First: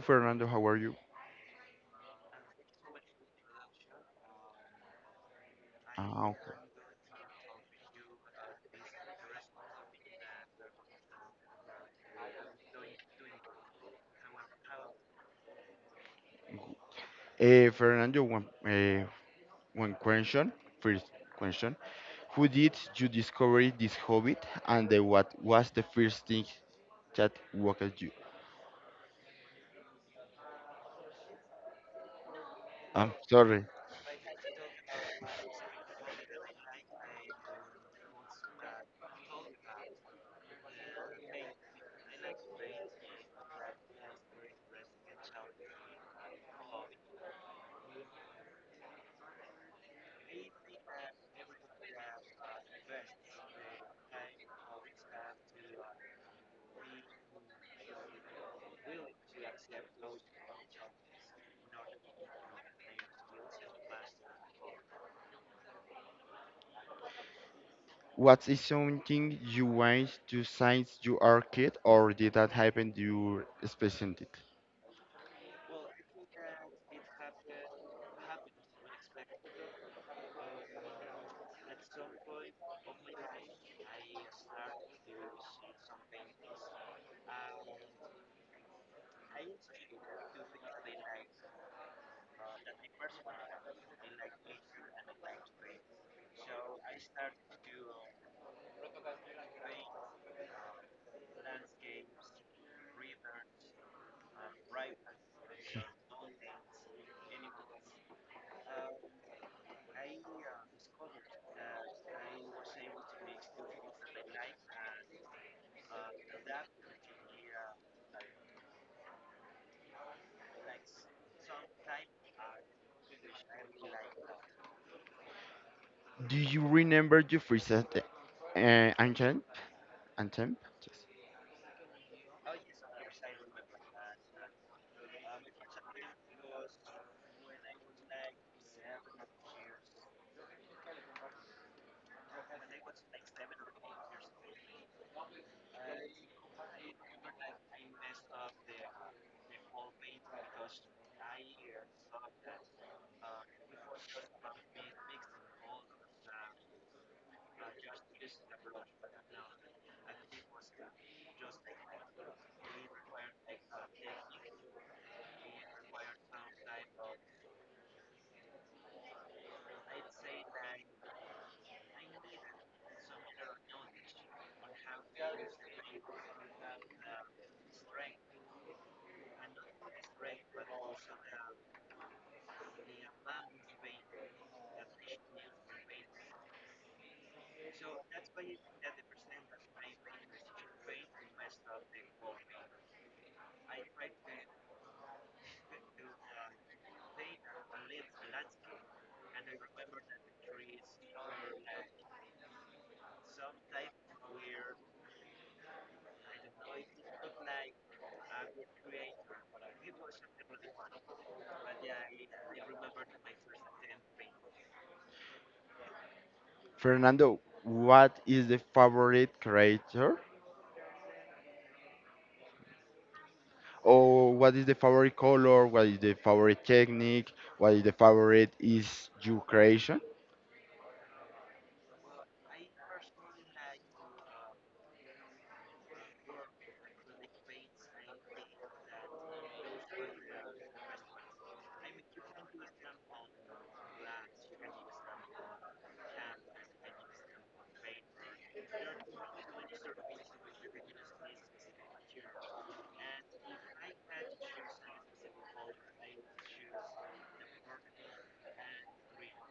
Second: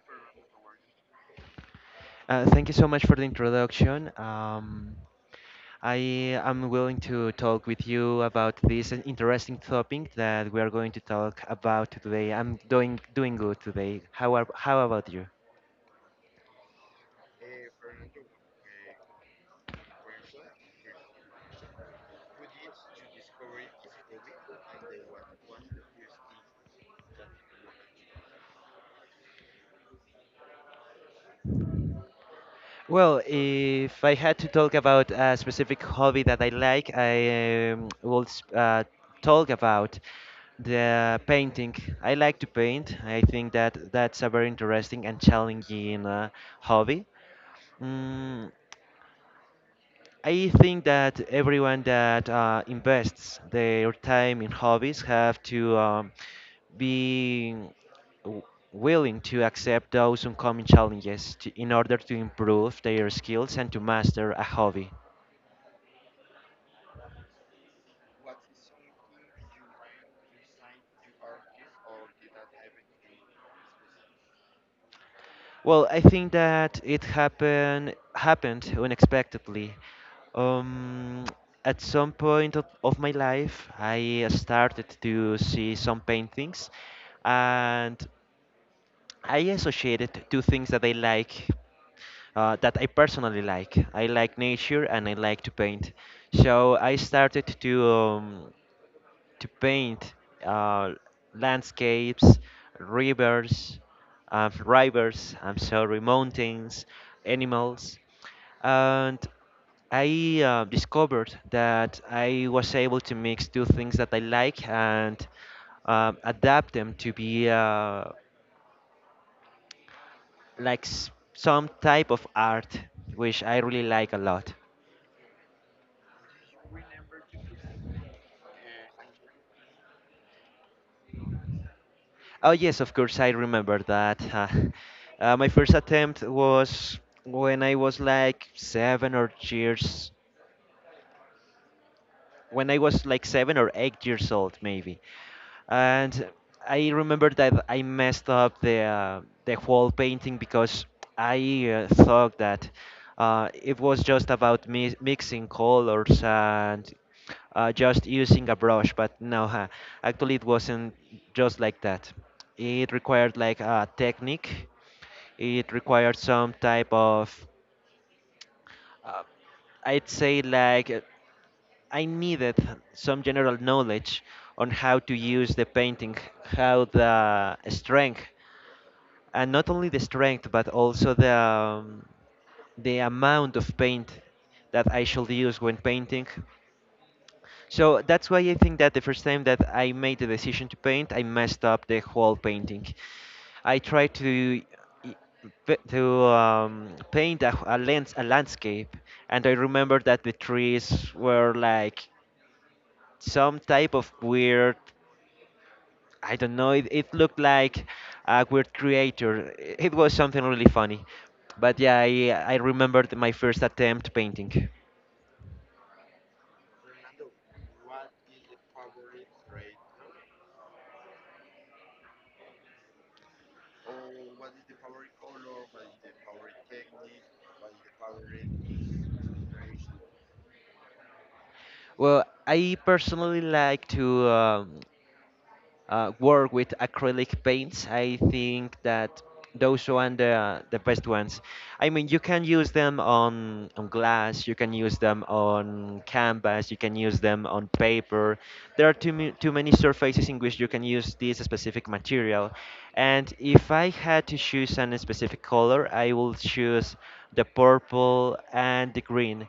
Fernando. How are you? Thank you so much for the introduction. I Ah, am willing to talk with you about this an interesting topic that we are going to talk about today. I'm doing good today. How about you? okay. Fernando, one question. First question. Who did you discover this hobby and what was the first thing that woke you? I'm Well, sorry. if I had to talk about a specific hobby that I like, I will talk about the painting. I like to paint. I think that that's a very interesting and challenging hobby. Mm, I think that everyone that invests their time in hobbies have to be w- willing to accept those oncoming challenges in order to improve their skills and to master a hobby. What is something you want to since you are kid or did that happen to you specifically? Well, I think that it happened unexpectedly. Um, at some point of my life, I started to see some paintings, and I associated two things that I like, that I personally like. I like nature and I like to paint. So I started to paint uh, landscapes, rivers, I'm sorry, mountains, animals, and I discovered that I was able to mix two things that I like and adapt them to be like some type of art, which I really like a lot. Do you remember your first uh, anthem? Anthem? Yes. Oh yes, of course I remember that. My first attempt was when I was like seven or years. when I was like 7 or 8 years old, maybe. And I remember that I messed up the whole painting because I thought that it was just about mixing colors and just using a brush, but no, actually it wasn't just like that. It required like a technique. It required some type of uh, I'd say like I needed some general knowledge on how to use the painting, how the strength, and not only the strength, but also the amount of paint that I should use when painting. So that's why I think that the first time that I made the decision to paint, I messed up the whole painting. I tried to i- paint a lens a landscape, and I remember that the trees were like some type of weird. I don't know. It looked like a weird creator. I- It was something really funny, but yeah, I remembered my first attempt painting. Fernando, what is the favorite character? Or what is the favorite color, what is the favorite technique, what is the favorite is your creation. Well, I personally like to. Work with acrylic paints. I think that those are the best ones. I mean, you can use them on glass, you can use them on canvas, you can use them on paper. There are too many surfaces in which you can use this specific material. And if I had to choose a specific color, I will choose the purple and the green.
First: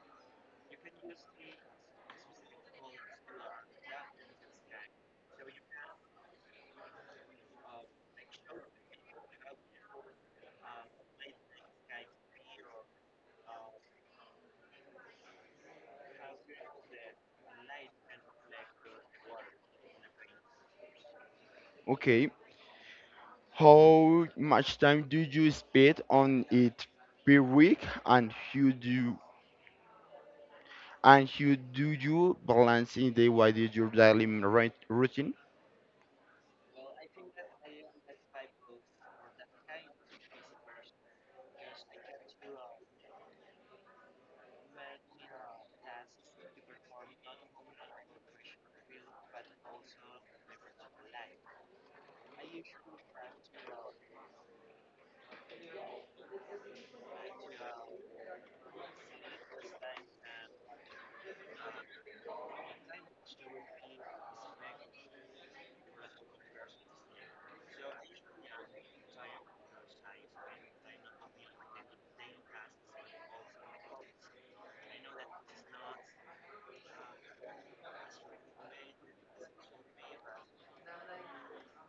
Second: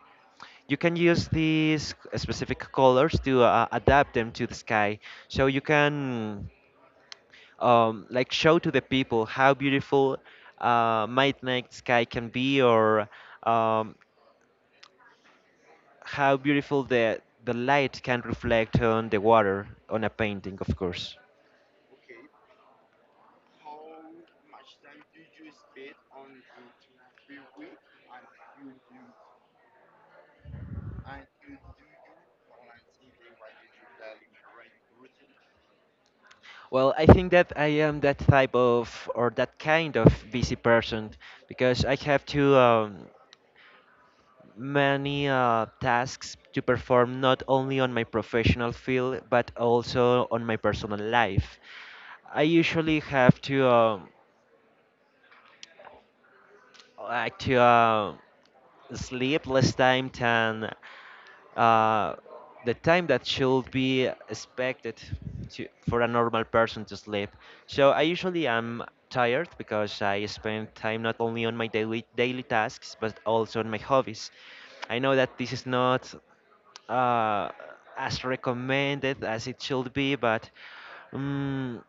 You can use these specific colors to adapt them to the sky so you can like show to the people how beautiful might night sky can be or um, how beautiful the light can reflect on the water on a painting, of course. Okay. How much time do you spend on it per week and how do you balance in the what is your daily routine? Well, I think that I am that type of or that kind of busy person because I have to many tasks to perform not only on my professional field but also on my personal life. I usually have to like to uh, sleep less time than uh, the time that should be expected for a normal person to sleep. So I usually am tired because I spend time not only on my daily tasks but also on my hobbies. I know that this is not uh, as recommended as it should be, but. um,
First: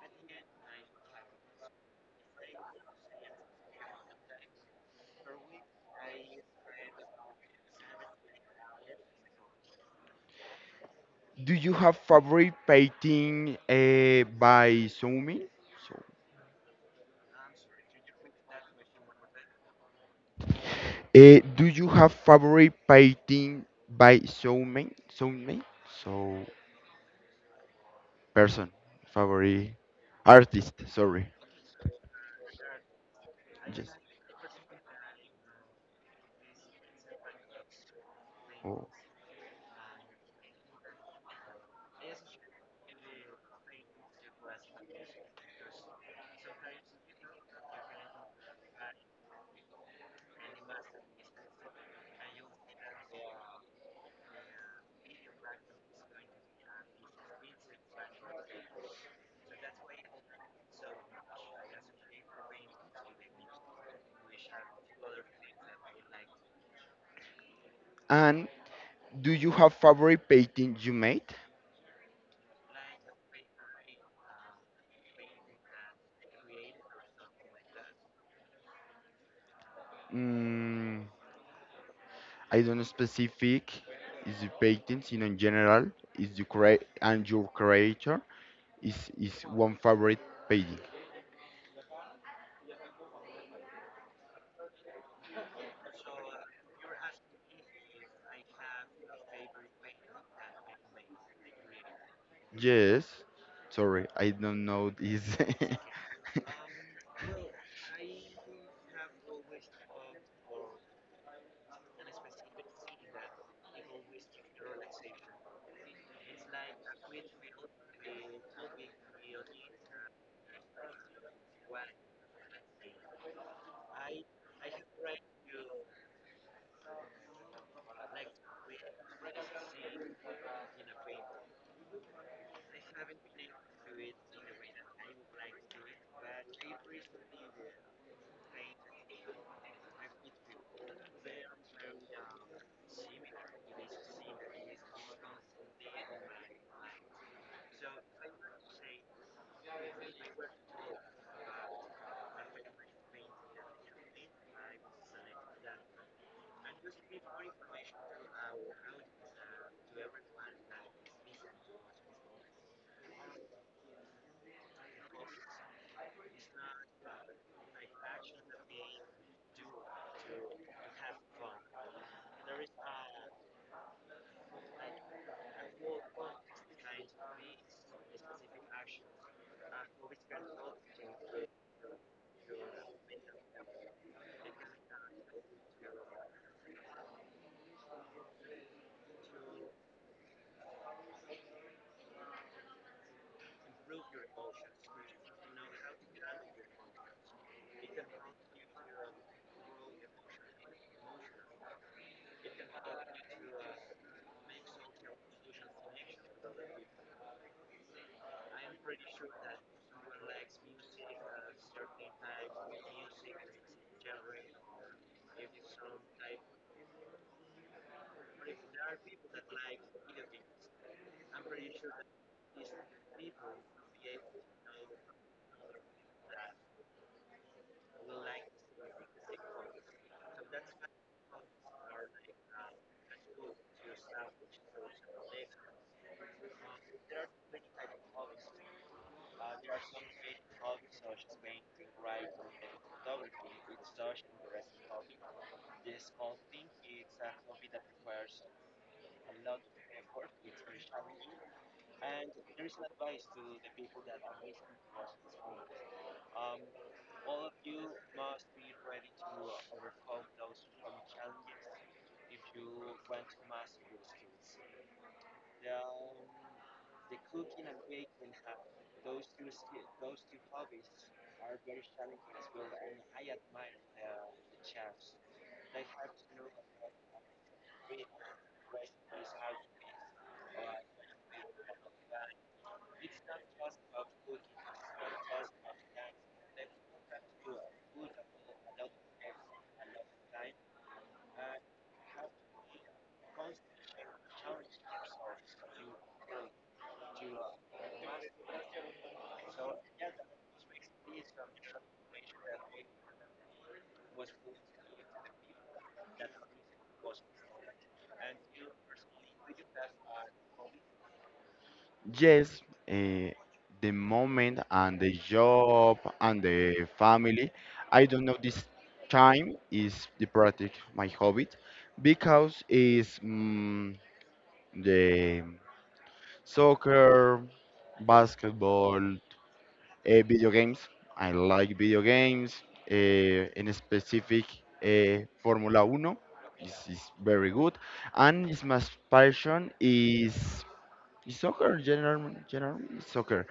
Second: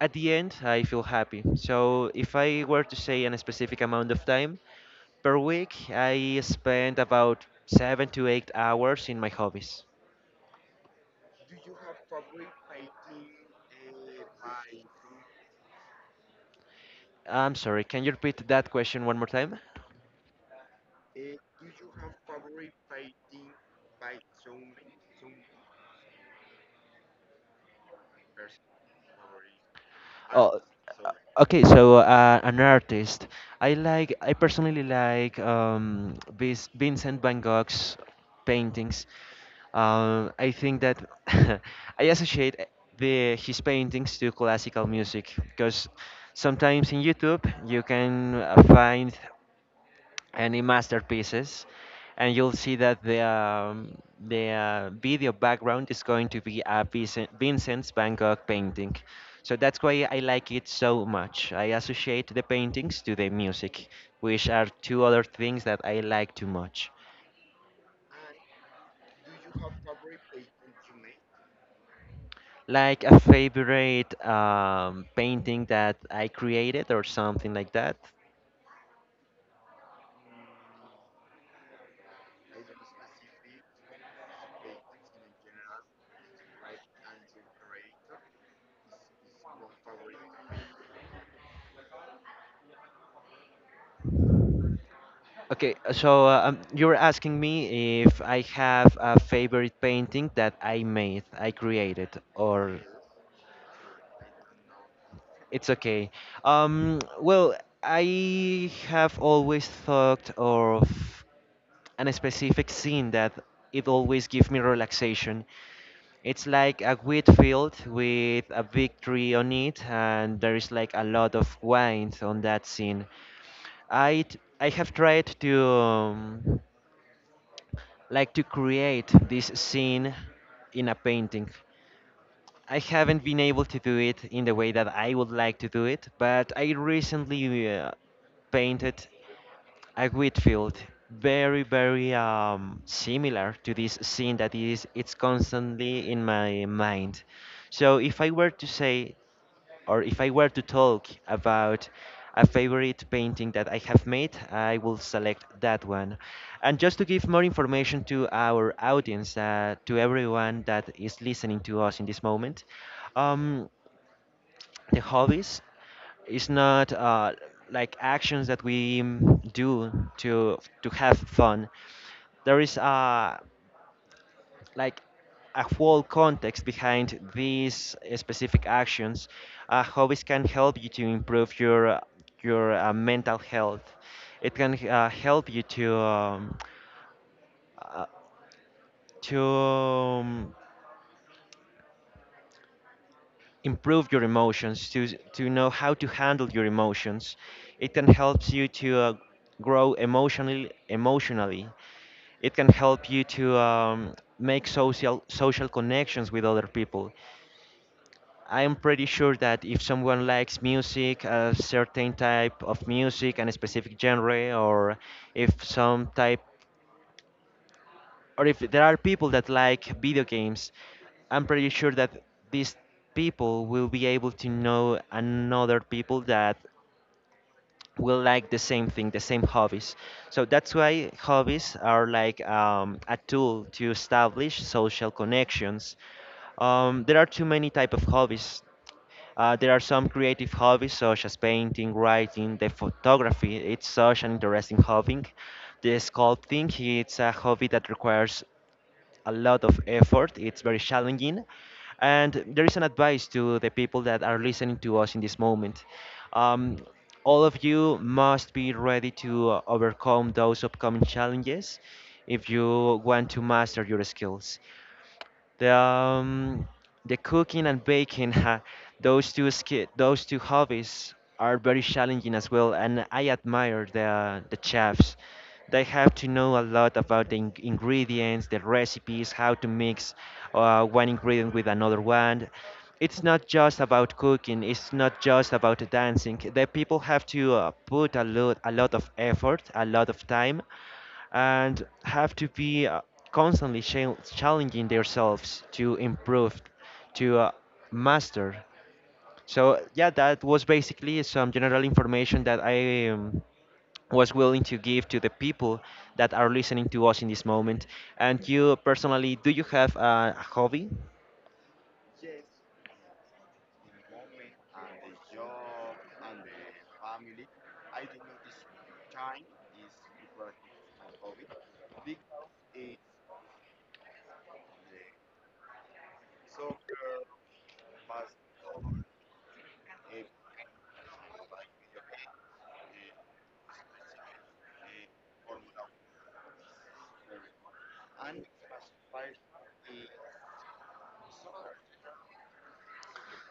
at the end, I feel happy. So if I were to say a specific amount of time per week, I spend about 7 to 8 hours in my hobbies. Do you have favorite painting by Xiaomi? So, I'm sorry, can you repeat that question one more time? Do you have favorite painting by Xiaomi? Xiaomi? So. Person, favorite Oh, artist, sorry. okay. So an artist. I Yes. like. I personally like Vincent Van Gogh's Oh. paintings. I think that I associate the his paintings to classical music because sometimes in YouTube you can find any masterpieces and you'll see that the video background is going to be a Vincent's Van Gogh painting. So that's why I like it so much. I associate the paintings to the music, which are two other things that I like too much. And do you have favorite painting you made? Like a favorite painting that I created or something like that. Mm, I don't know specific. Is the painting, you know, in general, is the create and your creator is one favorite painting. Okay, you were asking me if I have a favorite painting that I made, I created, or Yes. Sorry, I don't know this. it's okay. Well, I have always thought of an specific scene that it always gives me relaxation. It's like a wheat field with a big tree on it, and there is like a lot of wines on that scene. I have tried to create this scene in a painting. I haven't been able to do it in the way that I would like to do it, but I recently painted a wheat field very similar to this scene that is it's constantly in my mind. So if I were to say or if I were to talk about a favorite painting that I have made, I will select that one. And just to give more information to our audience, to everyone that is listening to us in this moment, um, the hobbies is not like actions that we do to have fun. There is a like a whole context behind these specific actions. Hobbies can help you to improve your mental health. It can help you to uh, to um, improve your emotions, to know how to handle your emotions. It can help you to grow emotionally. Emotionally, it can help you to make social connections with other people. I'm pretty sure that if someone likes music, a certain type of music and a specific genre, or if some type, or if there are people that like video games, I'm pretty sure that these people will be able to know another people that will like the same thing, the same hobbies. So that's why hobbies are like a tool to establish social connections. There are too many type of hobbies. There are some creative hobbies such as painting, writing, the photography. It's such an interesting hobby. The sculpting, it's a hobby that requires a lot of effort. It's very challenging. And there is an advice to the people that are listening to us in this moment. Um, all of you must be ready to overcome those upcoming challenges if you want to master your skills. The um, the cooking and baking, those two ski those two hobbies are very challenging as well, and I admire the chefs. They have to know a lot about the in ingredients, the recipes, how to mix one ingredient with another one. It's not just about cooking. It's not just about dancing. The people have to put a lot of effort, a lot of time, and have to be constantly challenging themselves to improve, to master. So yeah, that was basically some general information that I was willing to give to the people that are listening to us in this moment. And you personally, do you have a hobby? Yes, eh, the moment and the job and the family. I don't know this time is the practice my hobby because is mm, the soccer, basketball, eh, video games. I like video games. Eh, in specific, eh, Formula Uno is very good, and is my passion is it's soccer, general, general is soccer.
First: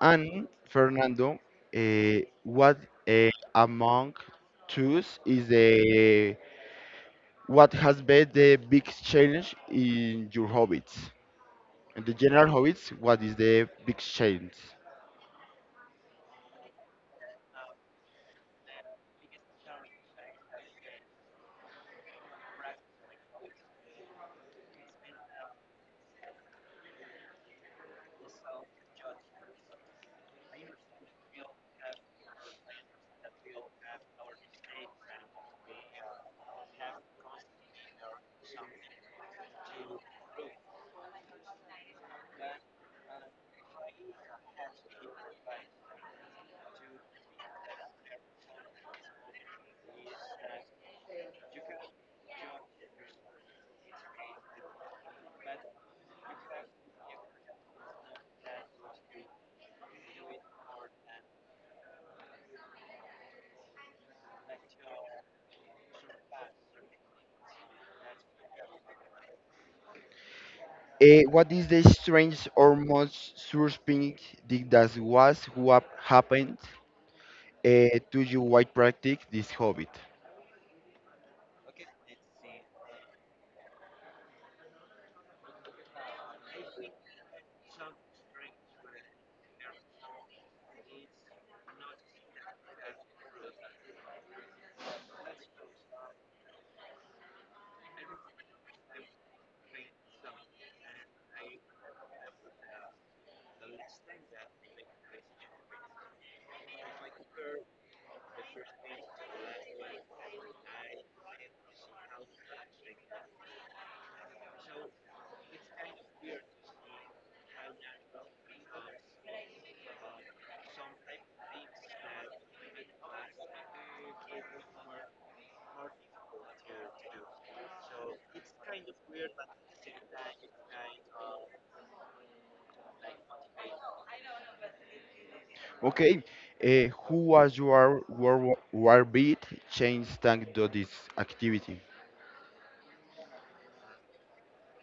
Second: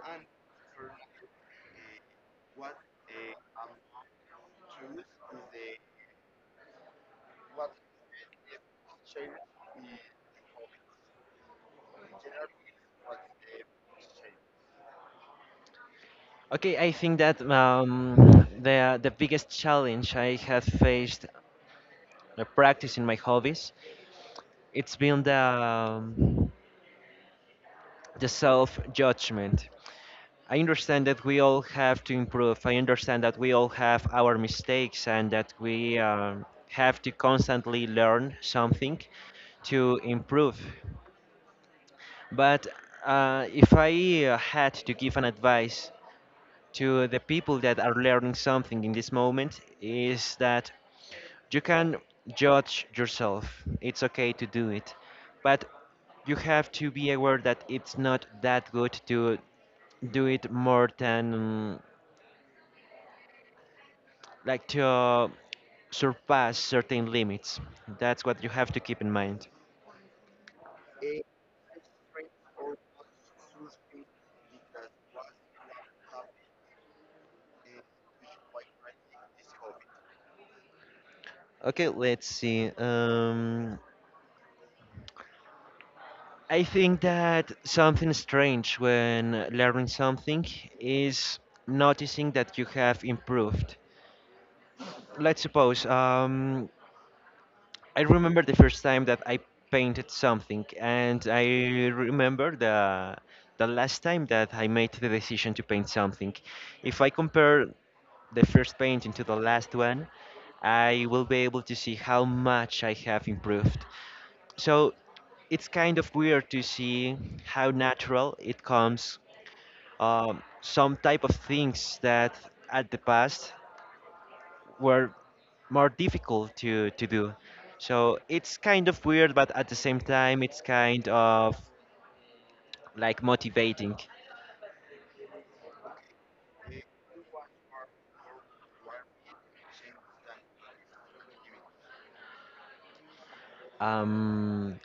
And Fernando, what uh, among tools is the what has been the biggest challenge in your hobbies? In the general hobbies, what is the big challenge? Okay, I think that the biggest challenge I have faced practicing my hobbies, it's been the self judgment. I understand that we all have to improve. I understand that we all have our mistakes and that we have to constantly learn something to improve. But if I had to give an advice to the people that are learning something in this moment, is that you can judge yourself. It's okay to do it. But you have to be aware that it's not that good to do it more than like to surpass certain limits. That's what you have to keep in mind. Eh, what is the strange or most surprising thing that was what happened to you while practice this hobby? Okay, let's see. I think that something strange when learning something is noticing that you have improved. Let's suppose I remember the first time that I painted something, and I remember the last time that I made the decision to paint something. If I compare the first painting to the last one, I will be able to see how much I have improved. So it's kind of weird to see how natural it comes. Some type of things that at the past were more difficult to do. So it's kind of weird, but at the same time, it's kind of like motivating. Okay, who was your World War Beat change thanks to this activity? Um,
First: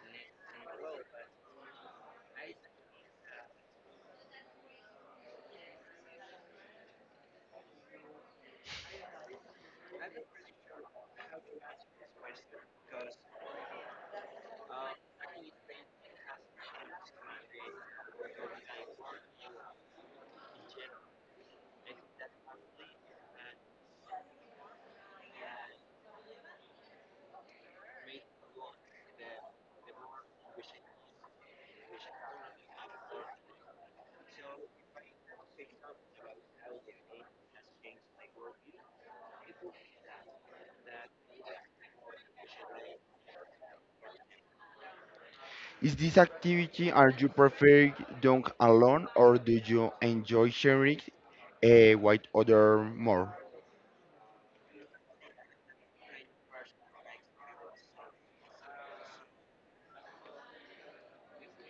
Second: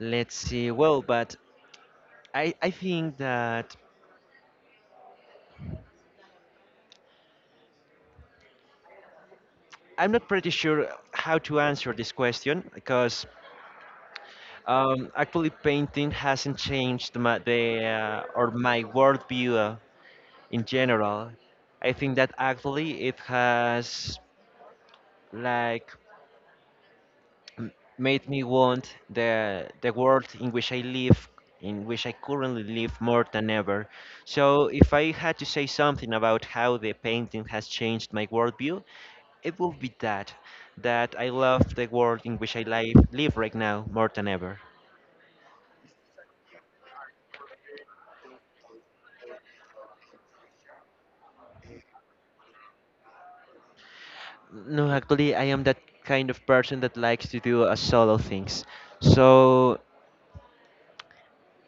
let's see. Well, but I think that I'm not pretty sure how to answer this question because actually painting hasn't changed my the or my worldview in general. I think that actually it has like m- made me want the world in which I live, in which I currently live more than ever. So if I had to say something about how the painting has changed my worldview, it will be that I love the world in which I live right now more than ever. Is this activity are you prefer doing alone or do you enjoy sharing with other more? No, actually, I am that kind of person that likes to do a solo things. So,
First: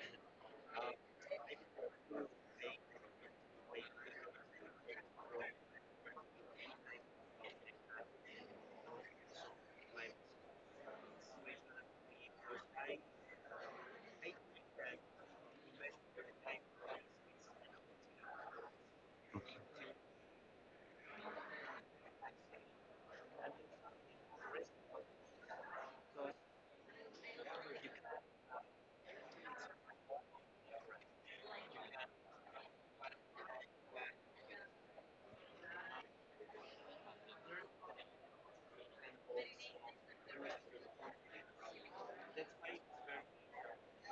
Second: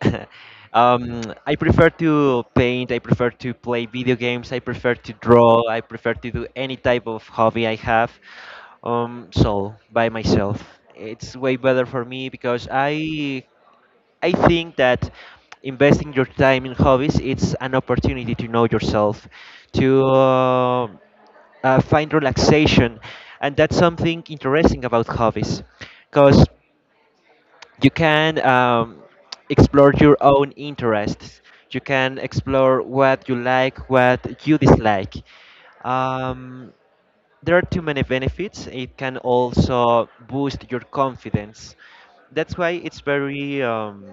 I prefer to paint. I prefer to play video games. I prefer to draw. I prefer to do any type of hobby I have, solo by myself. It's way better for me because I think that investing your time in hobbies it's an opportunity to know yourself, to find relaxation, and that's something interesting about hobbies, because you can, explore your own interests. You can explore what you like, what you dislike. Um, there are too many benefits. It can also boost your confidence. That's why it's very,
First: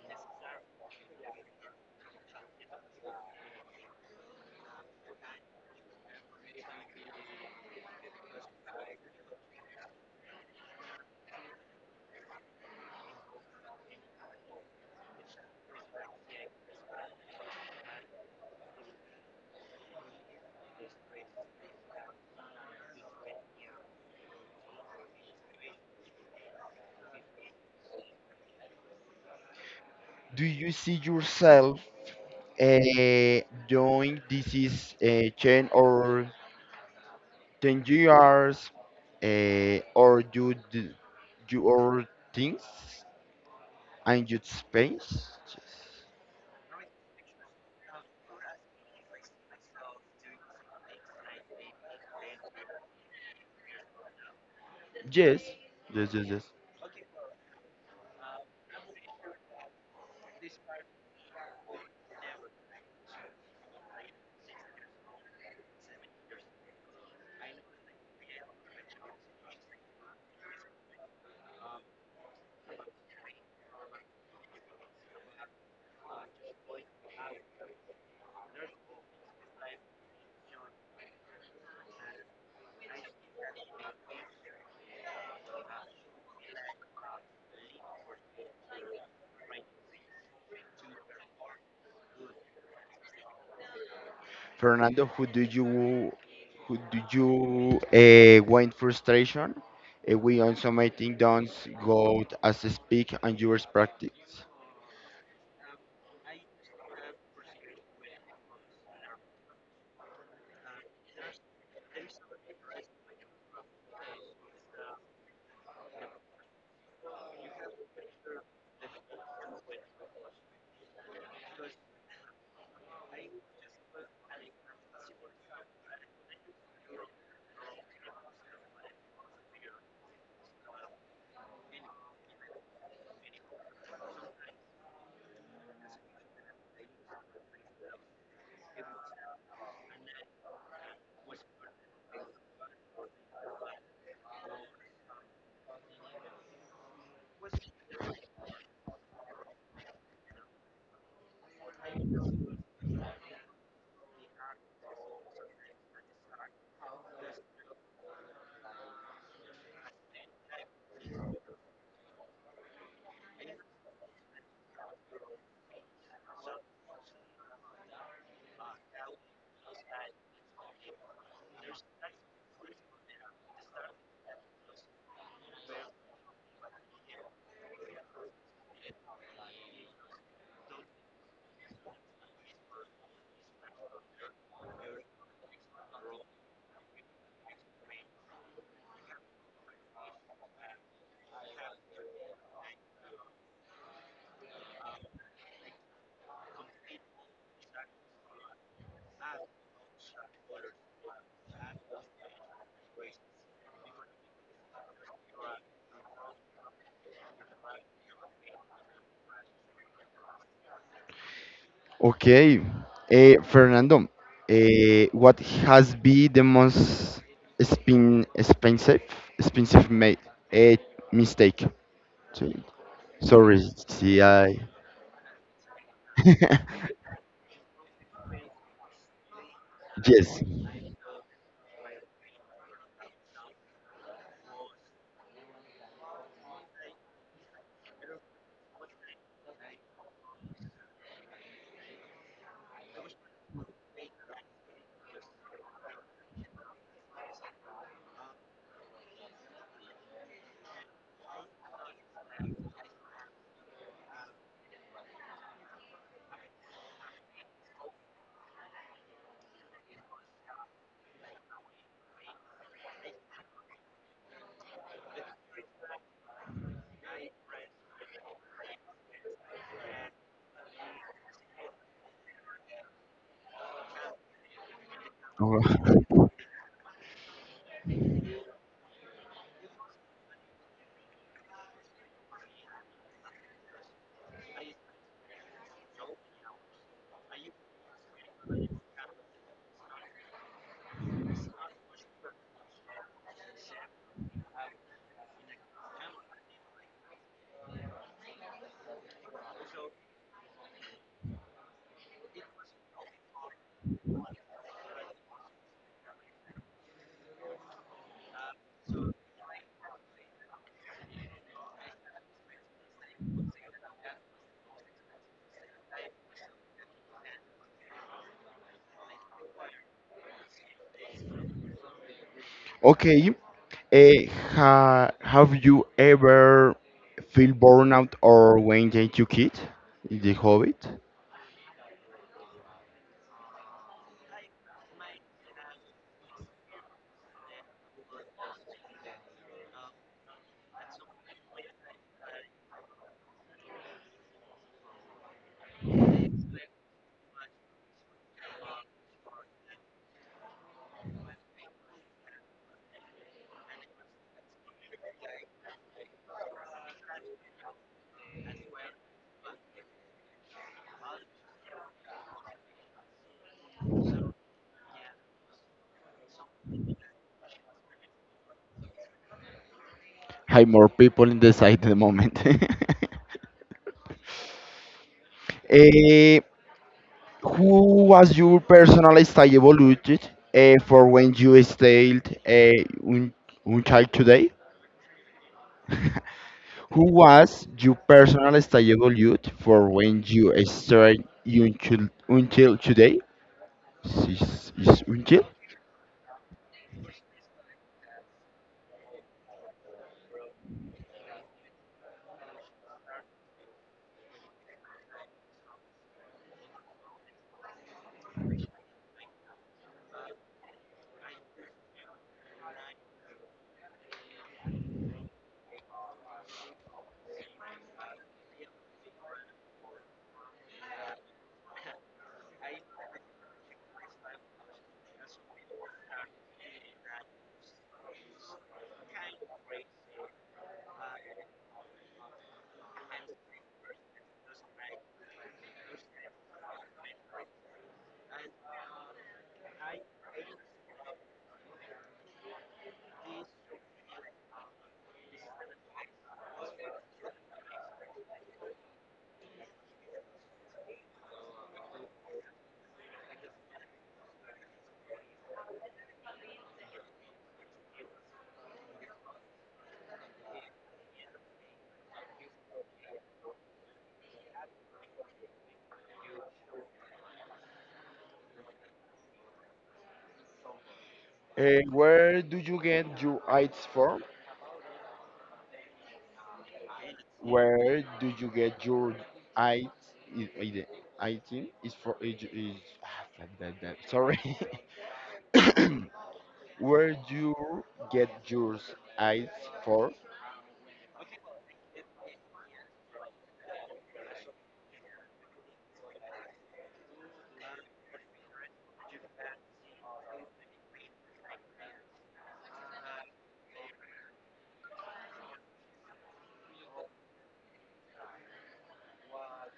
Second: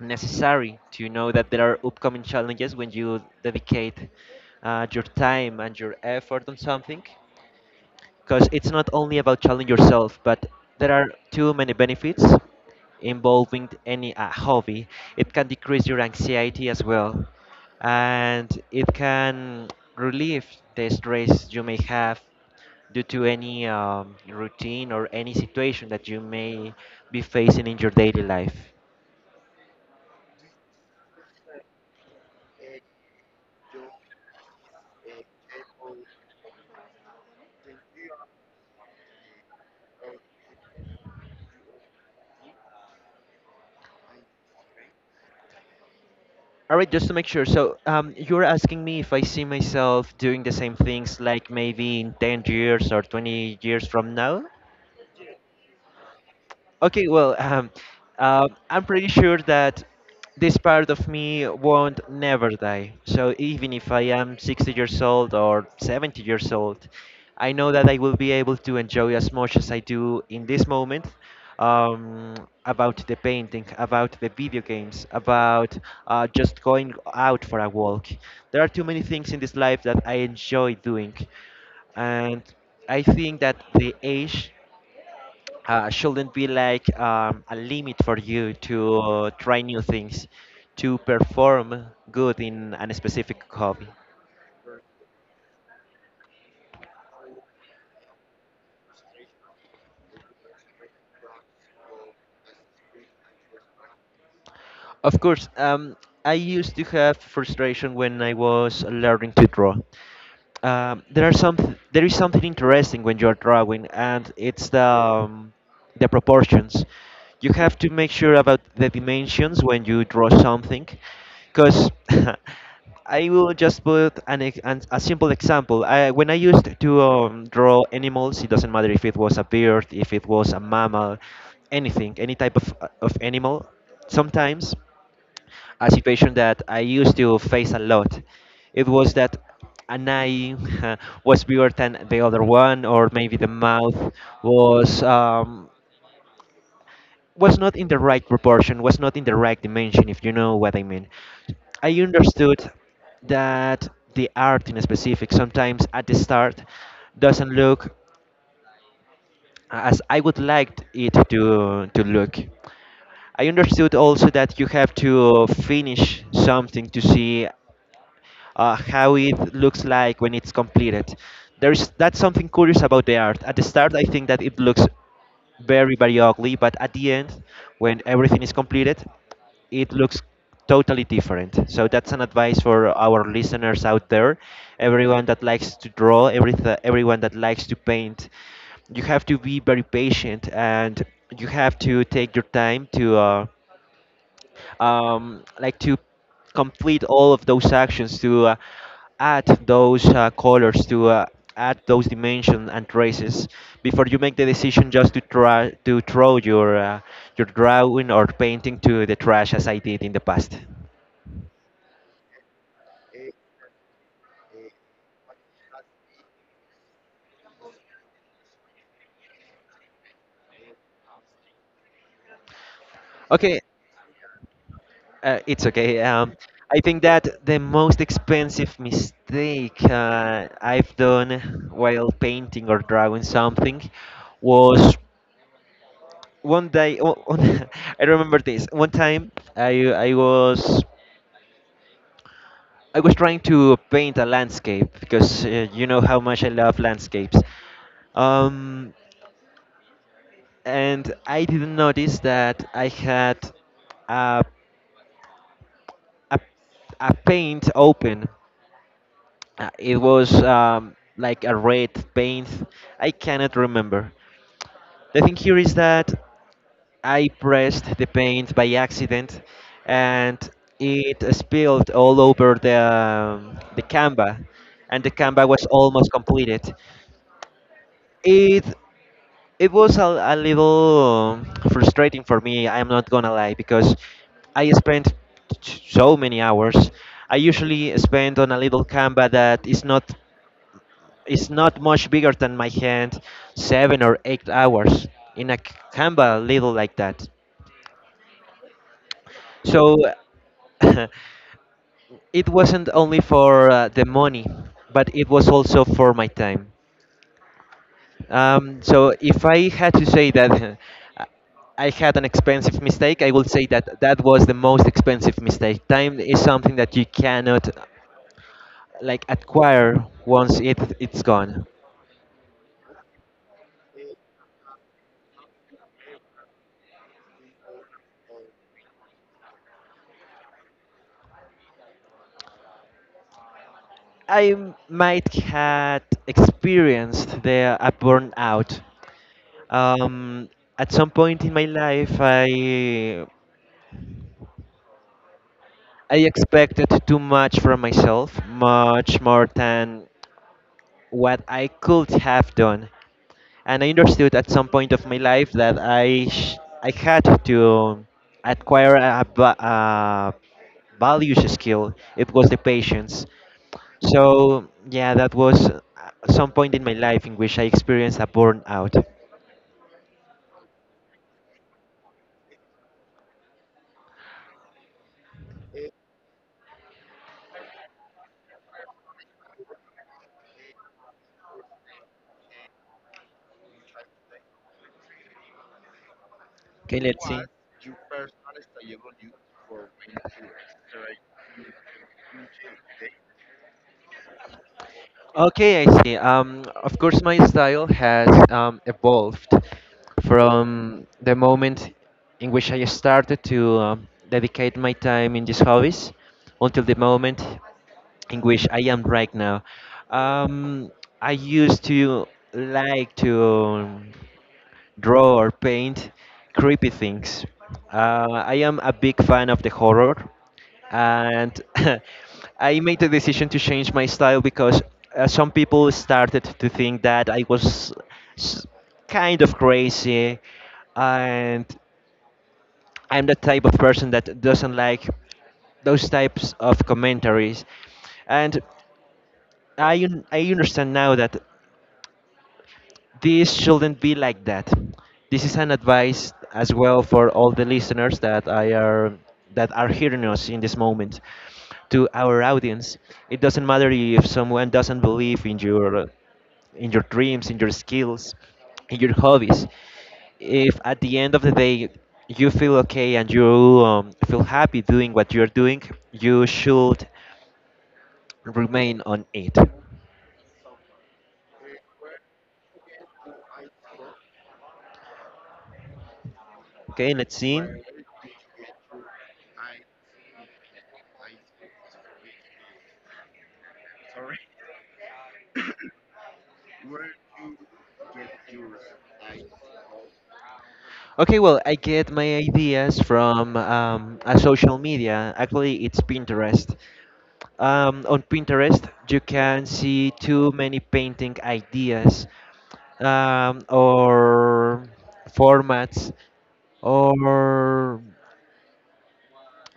necessary to know that there are upcoming challenges when you dedicate your time and your effort on something, because it's not only about challenging yourself but there are too many benefits involving any hobby. It can decrease your anxiety as well, and it can relieve the stress you may have due to any routine or any situation that you may be facing in your daily life. Do you see yourself doing this is 10 years or you do your things and you space? All right, just to make sure. So, you're asking me if I see myself doing the same things like maybe in 10 years or 20 years from now? Yes, yes, yes, yes. Okay, well, I'm pretty sure that this part of me won't never die. So even if I am 60 years old or 70 years old, I know that I will be able to enjoy as much as I do in this moment, um, about the painting, about the video games, about just going out for a walk. There are too many things in this life that I enjoy doing, and I think that the age shouldn't be like, a limit for you to try new things, to perform good in a specific hobby. Fernando, who do you win frustration? We also making dons go as a speak and yours practice. Of course, I used to have frustration when I was learning to draw. Um, there are some there is something interesting when you're drawing, and it's the proportions. You have to make sure about the dimensions when you draw something, because I will just put an, ex- an a simple example. I, when I used to draw animals, it doesn't matter if it was a bird, if it was a mammal, anything, any type of animal. Sometimes a situation that I used to face a lot. It was that an eye was bigger than the other one, or maybe the mouth was, not in the right proportion, was not in the right dimension, if you know what I mean. I understood that the art in specific sometimes at the start doesn't look as I would like it to look. I understood also that you have to finish something to see how it looks like when it's completed. There is that's something curious about the art. At the start, I think that it looks very very ugly, but at the end, when everything is completed, it looks totally different. So that's an advice for our listeners out there, everyone that likes to draw, everyone that likes to paint. You have to be very patient and you have to take your time to um, like to complete all of those actions, to add those colors, to add those dimensions and traces before you make the decision just to try to throw your drawing or painting to the trash as I did in the past. Okay, eh, Fernando, eh, what has been the most spin expensive expensive made eh, mistake? So- Sorry, Okay, see I. It's okay. I think that the most expensive mistake Yes. I've done while painting or drawing something was 1 day I remember this. One time I was I was trying to paint a landscape because you know how much I love landscapes. Um, and I didn't notice that I had a a, a paint open. It was, like a red paint. I cannot remember. The thing here is that I pressed the paint by accident, and it spilled all over the Canva, and the Canva was almost Oh. completed. It it was a little, frustrating for me. I'm not gonna lie because I spent so many hours. I usually spend on a little Canva that is not much bigger than my hand, 7 or 8 hours in a Canva little like that. So it wasn't only for the money, but it was also for my time. So if I had to say that I I had an expensive mistake, I would say that that was the most expensive mistake. Time is something that you cannot like acquire once it's gone. Okay, eh, ha, have you ever feel burnout or when did you quit the Hobbit? I might had experienced the a burnout. Um, at some point in my life, I expected too much from myself, much more than what I could have done. And I understood at some point of my life I had to acquire a values skill. It was the patience. So yeah, that was some point in my life in which I experienced a burnout. Hi, more people in the site at the moment. Eh, who was your personal style evolution for when you stayed un child today? Okay, Who let's see. was your personal style evolution for when you stayed until today? Is until? Okay, I see. Of course, my style has evolved from the moment in which I started to dedicate my time in these hobbies until the moment in which I am right now. Um, I used to like to draw or paint creepy things. I am a big fan of the horror, and I made the decision to change my style because some people started to think that I was s- kind of crazy, and I'm the type of person that doesn't like those types of commentaries. And I understand now that this shouldn't be like that. This is an advice as well for all the listeners that are hearing us in this moment, to our audience. It doesn't matter if someone doesn't believe in your dreams, in your skills, in your hobbies. If at the end of the day you feel okay and you, feel happy doing what you're doing, you should remain on it. Eh, where do you get your ideas from? Okay, let's see. Where do you get your I i- i- item? Is for is, is that, sorry. Where you get your eyes for? Okay, well, I get my ideas from a social media. Actually, it's Pinterest. On Pinterest, you can see too many painting ideas, or formats, or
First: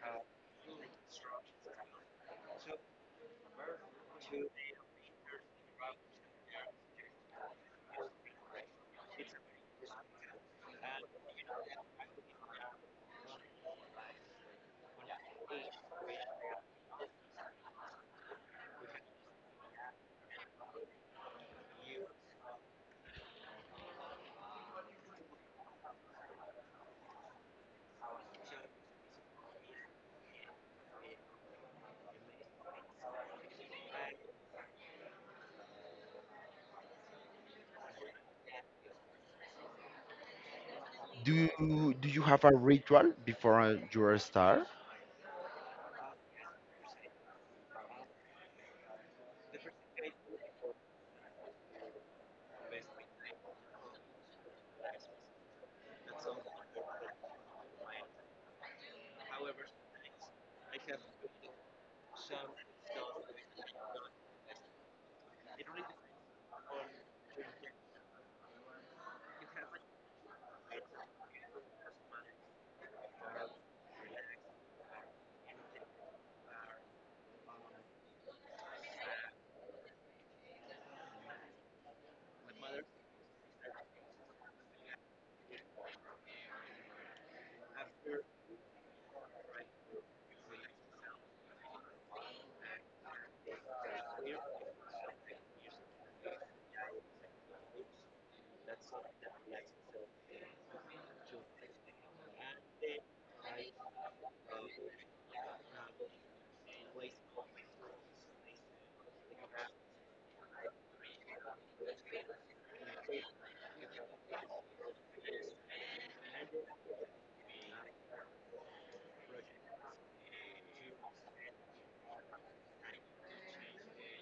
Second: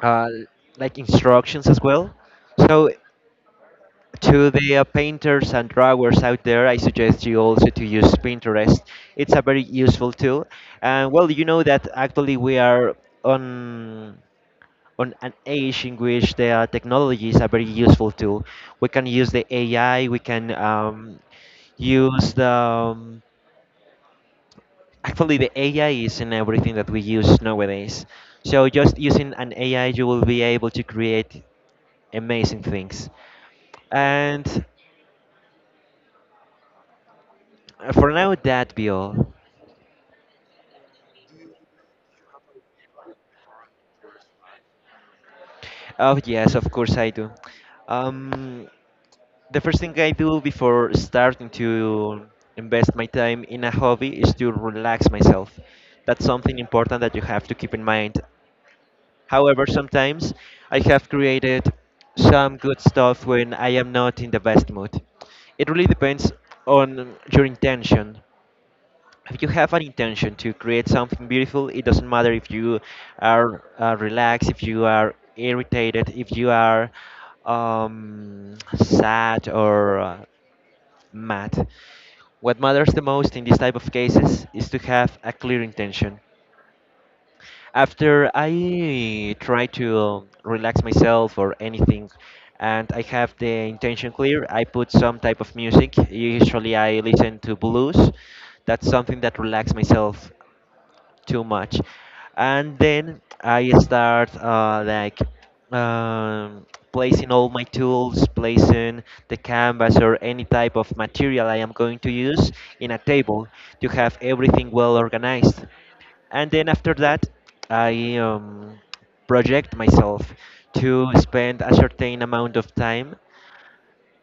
uh, like instructions as well. So to the painters and drawers out there, I suggest you also to use Pinterest. It's a very useful tool. And well, you know that actually we are on on an age in which the technology is a very useful tool. We can use the AI. We can use the actually the AI is in everything that we use nowadays. So just using an AI, you will be able to create amazing things. And for now, that Bill. Do you have a ritual before your start? Oh, yes, of course I do. Um, the first thing I do before starting to invest my time in a hobby is to relax myself. That's something important that you have to keep in mind. However, sometimes I have created some good stuff when I am not in the best mood. It really depends on your intention. If you have an intention to create something beautiful, it doesn't matter if you are relaxed, if you are irritated, if you are, sad, or mad. What matters the most in this type of cases is to have a clear intention. After I try to relax myself or anything, and I have the intention clear, I put some type of music. Usually, I listen to blues. That's something that relaxes myself too much, and then I start um, placing all my tools, placing the canvas or any type of material I am going to use in a table, to have everything well organized. And then after that I, project myself to spend a certain amount of time,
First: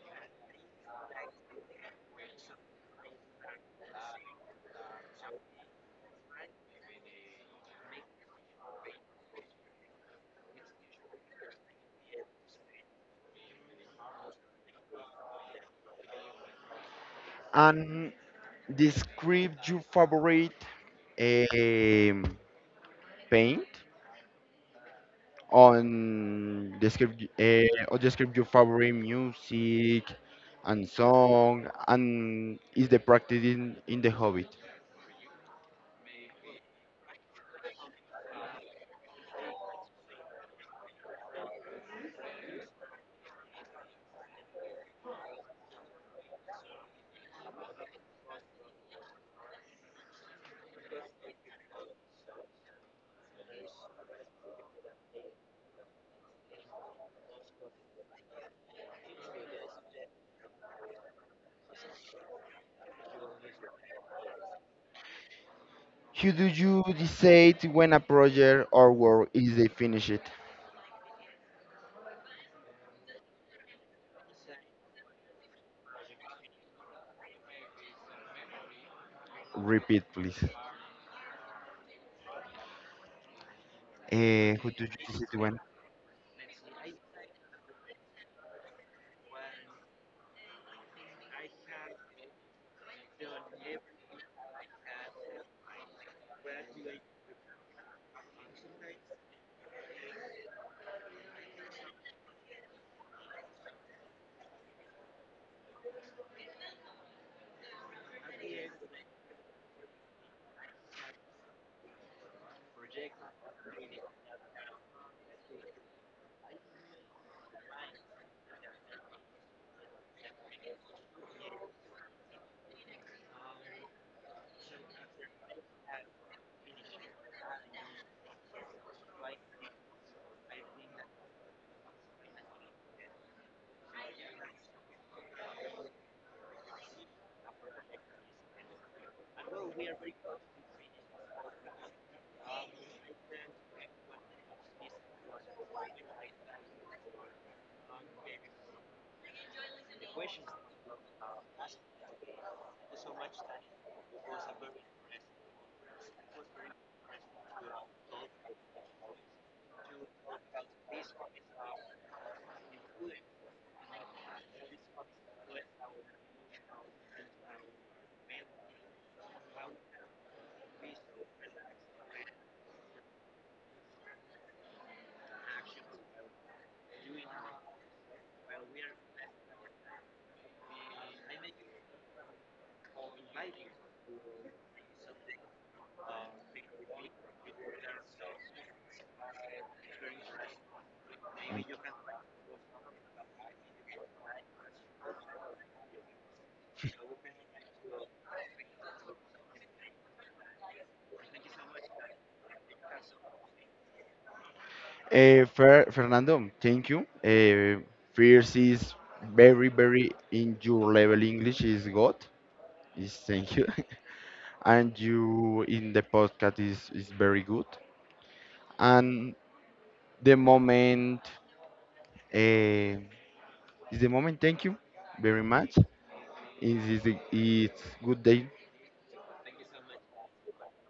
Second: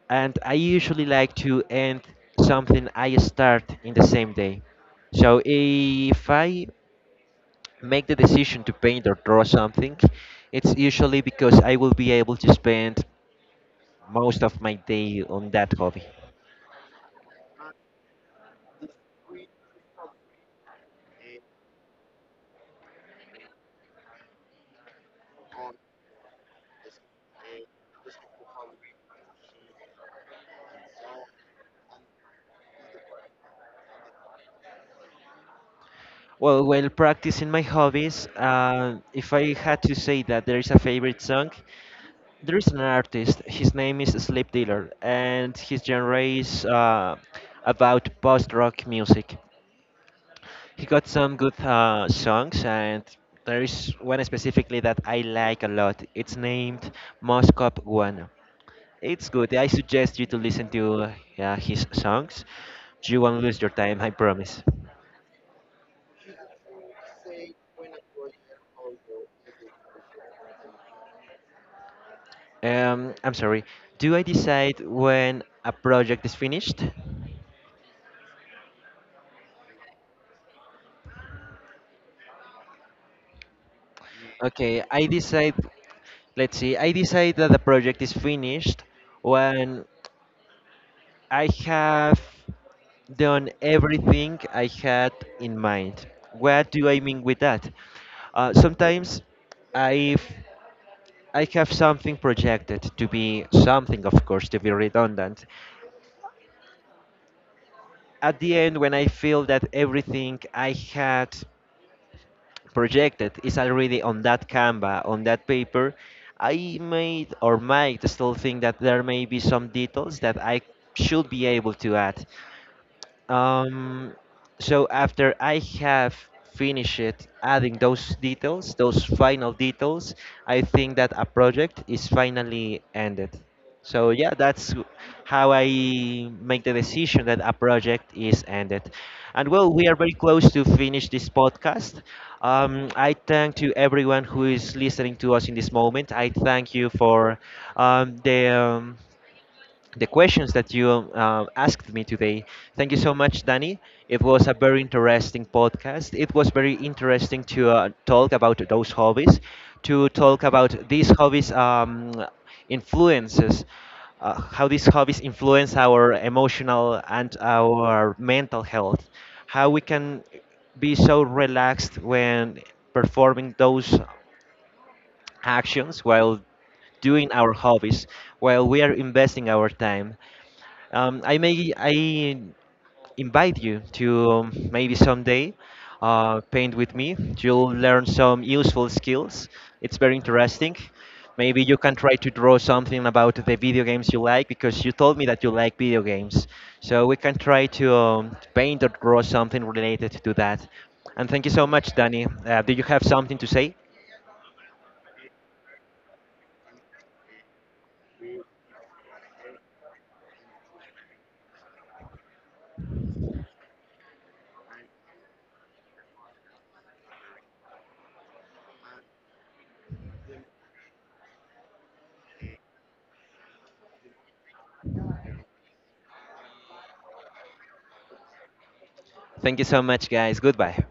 and I usually like to end something I start in the same day. So if I make the decision to paint or draw something, it's usually because I will be able to spend most of my day on that hobby. And describe your favorite um, paint on describe script, on the your favorite music and song, and is the practice in the hobby. Well, while practicing my hobbies, if I had to say that there is a favorite song, there is an artist. His name is Sleep Dealer, and his genre is about post-rock music. He got some good songs, and there is one specifically that I like a lot. It's named Moscow One. It's good. I suggest you to listen to his songs. You won't lose your time, I promise. How do you decide when a project or work is they finish it? I'm sorry. Do I decide when a project is finished? Repeat, please. Who Okay, do you I decide decide. when? Let's see. I decide that the project is finished when I have done everything I had in mind. What do I mean with that? Sometimes I've I have something projected to be something, of course, to be redundant. At the end, when I feel that everything I had projected is already on that Canva, on that paper, I might or might still think that there may be some details that I should be able to add. Um, so after I have finished it, adding those details, those final details, I think that a project is finally ended. So yeah, how I make the decision that a project is ended. And well, we are very close to finish this podcast. I thank to everyone who is listening to us in this moment. I thank you for um, the um, the questions that you asked me today. Thank you so much, Danny. It was a very interesting podcast. It was very interesting to talk about those hobbies, to talk about these hobbies, influences, how these hobbies influence our emotional and our mental health, how we can be so relaxed when performing those actions, while doing our hobbies, while we are investing our time. I invite you to, maybe someday paint with me. You'll learn some useful skills. It's very interesting. Maybe you can try to draw something about the video games you like because you told me that you like video games. So we can try to paint or draw something related to that. And thank you so much, Danny. Do you have something to say? Fernando, thank you. Fierce is very, very in your level English is good. Is thank you. And you in the podcast is very good. And the moment is the moment. Thank you very much. It is a, it's good day Thank you so much, guys. Goodbye.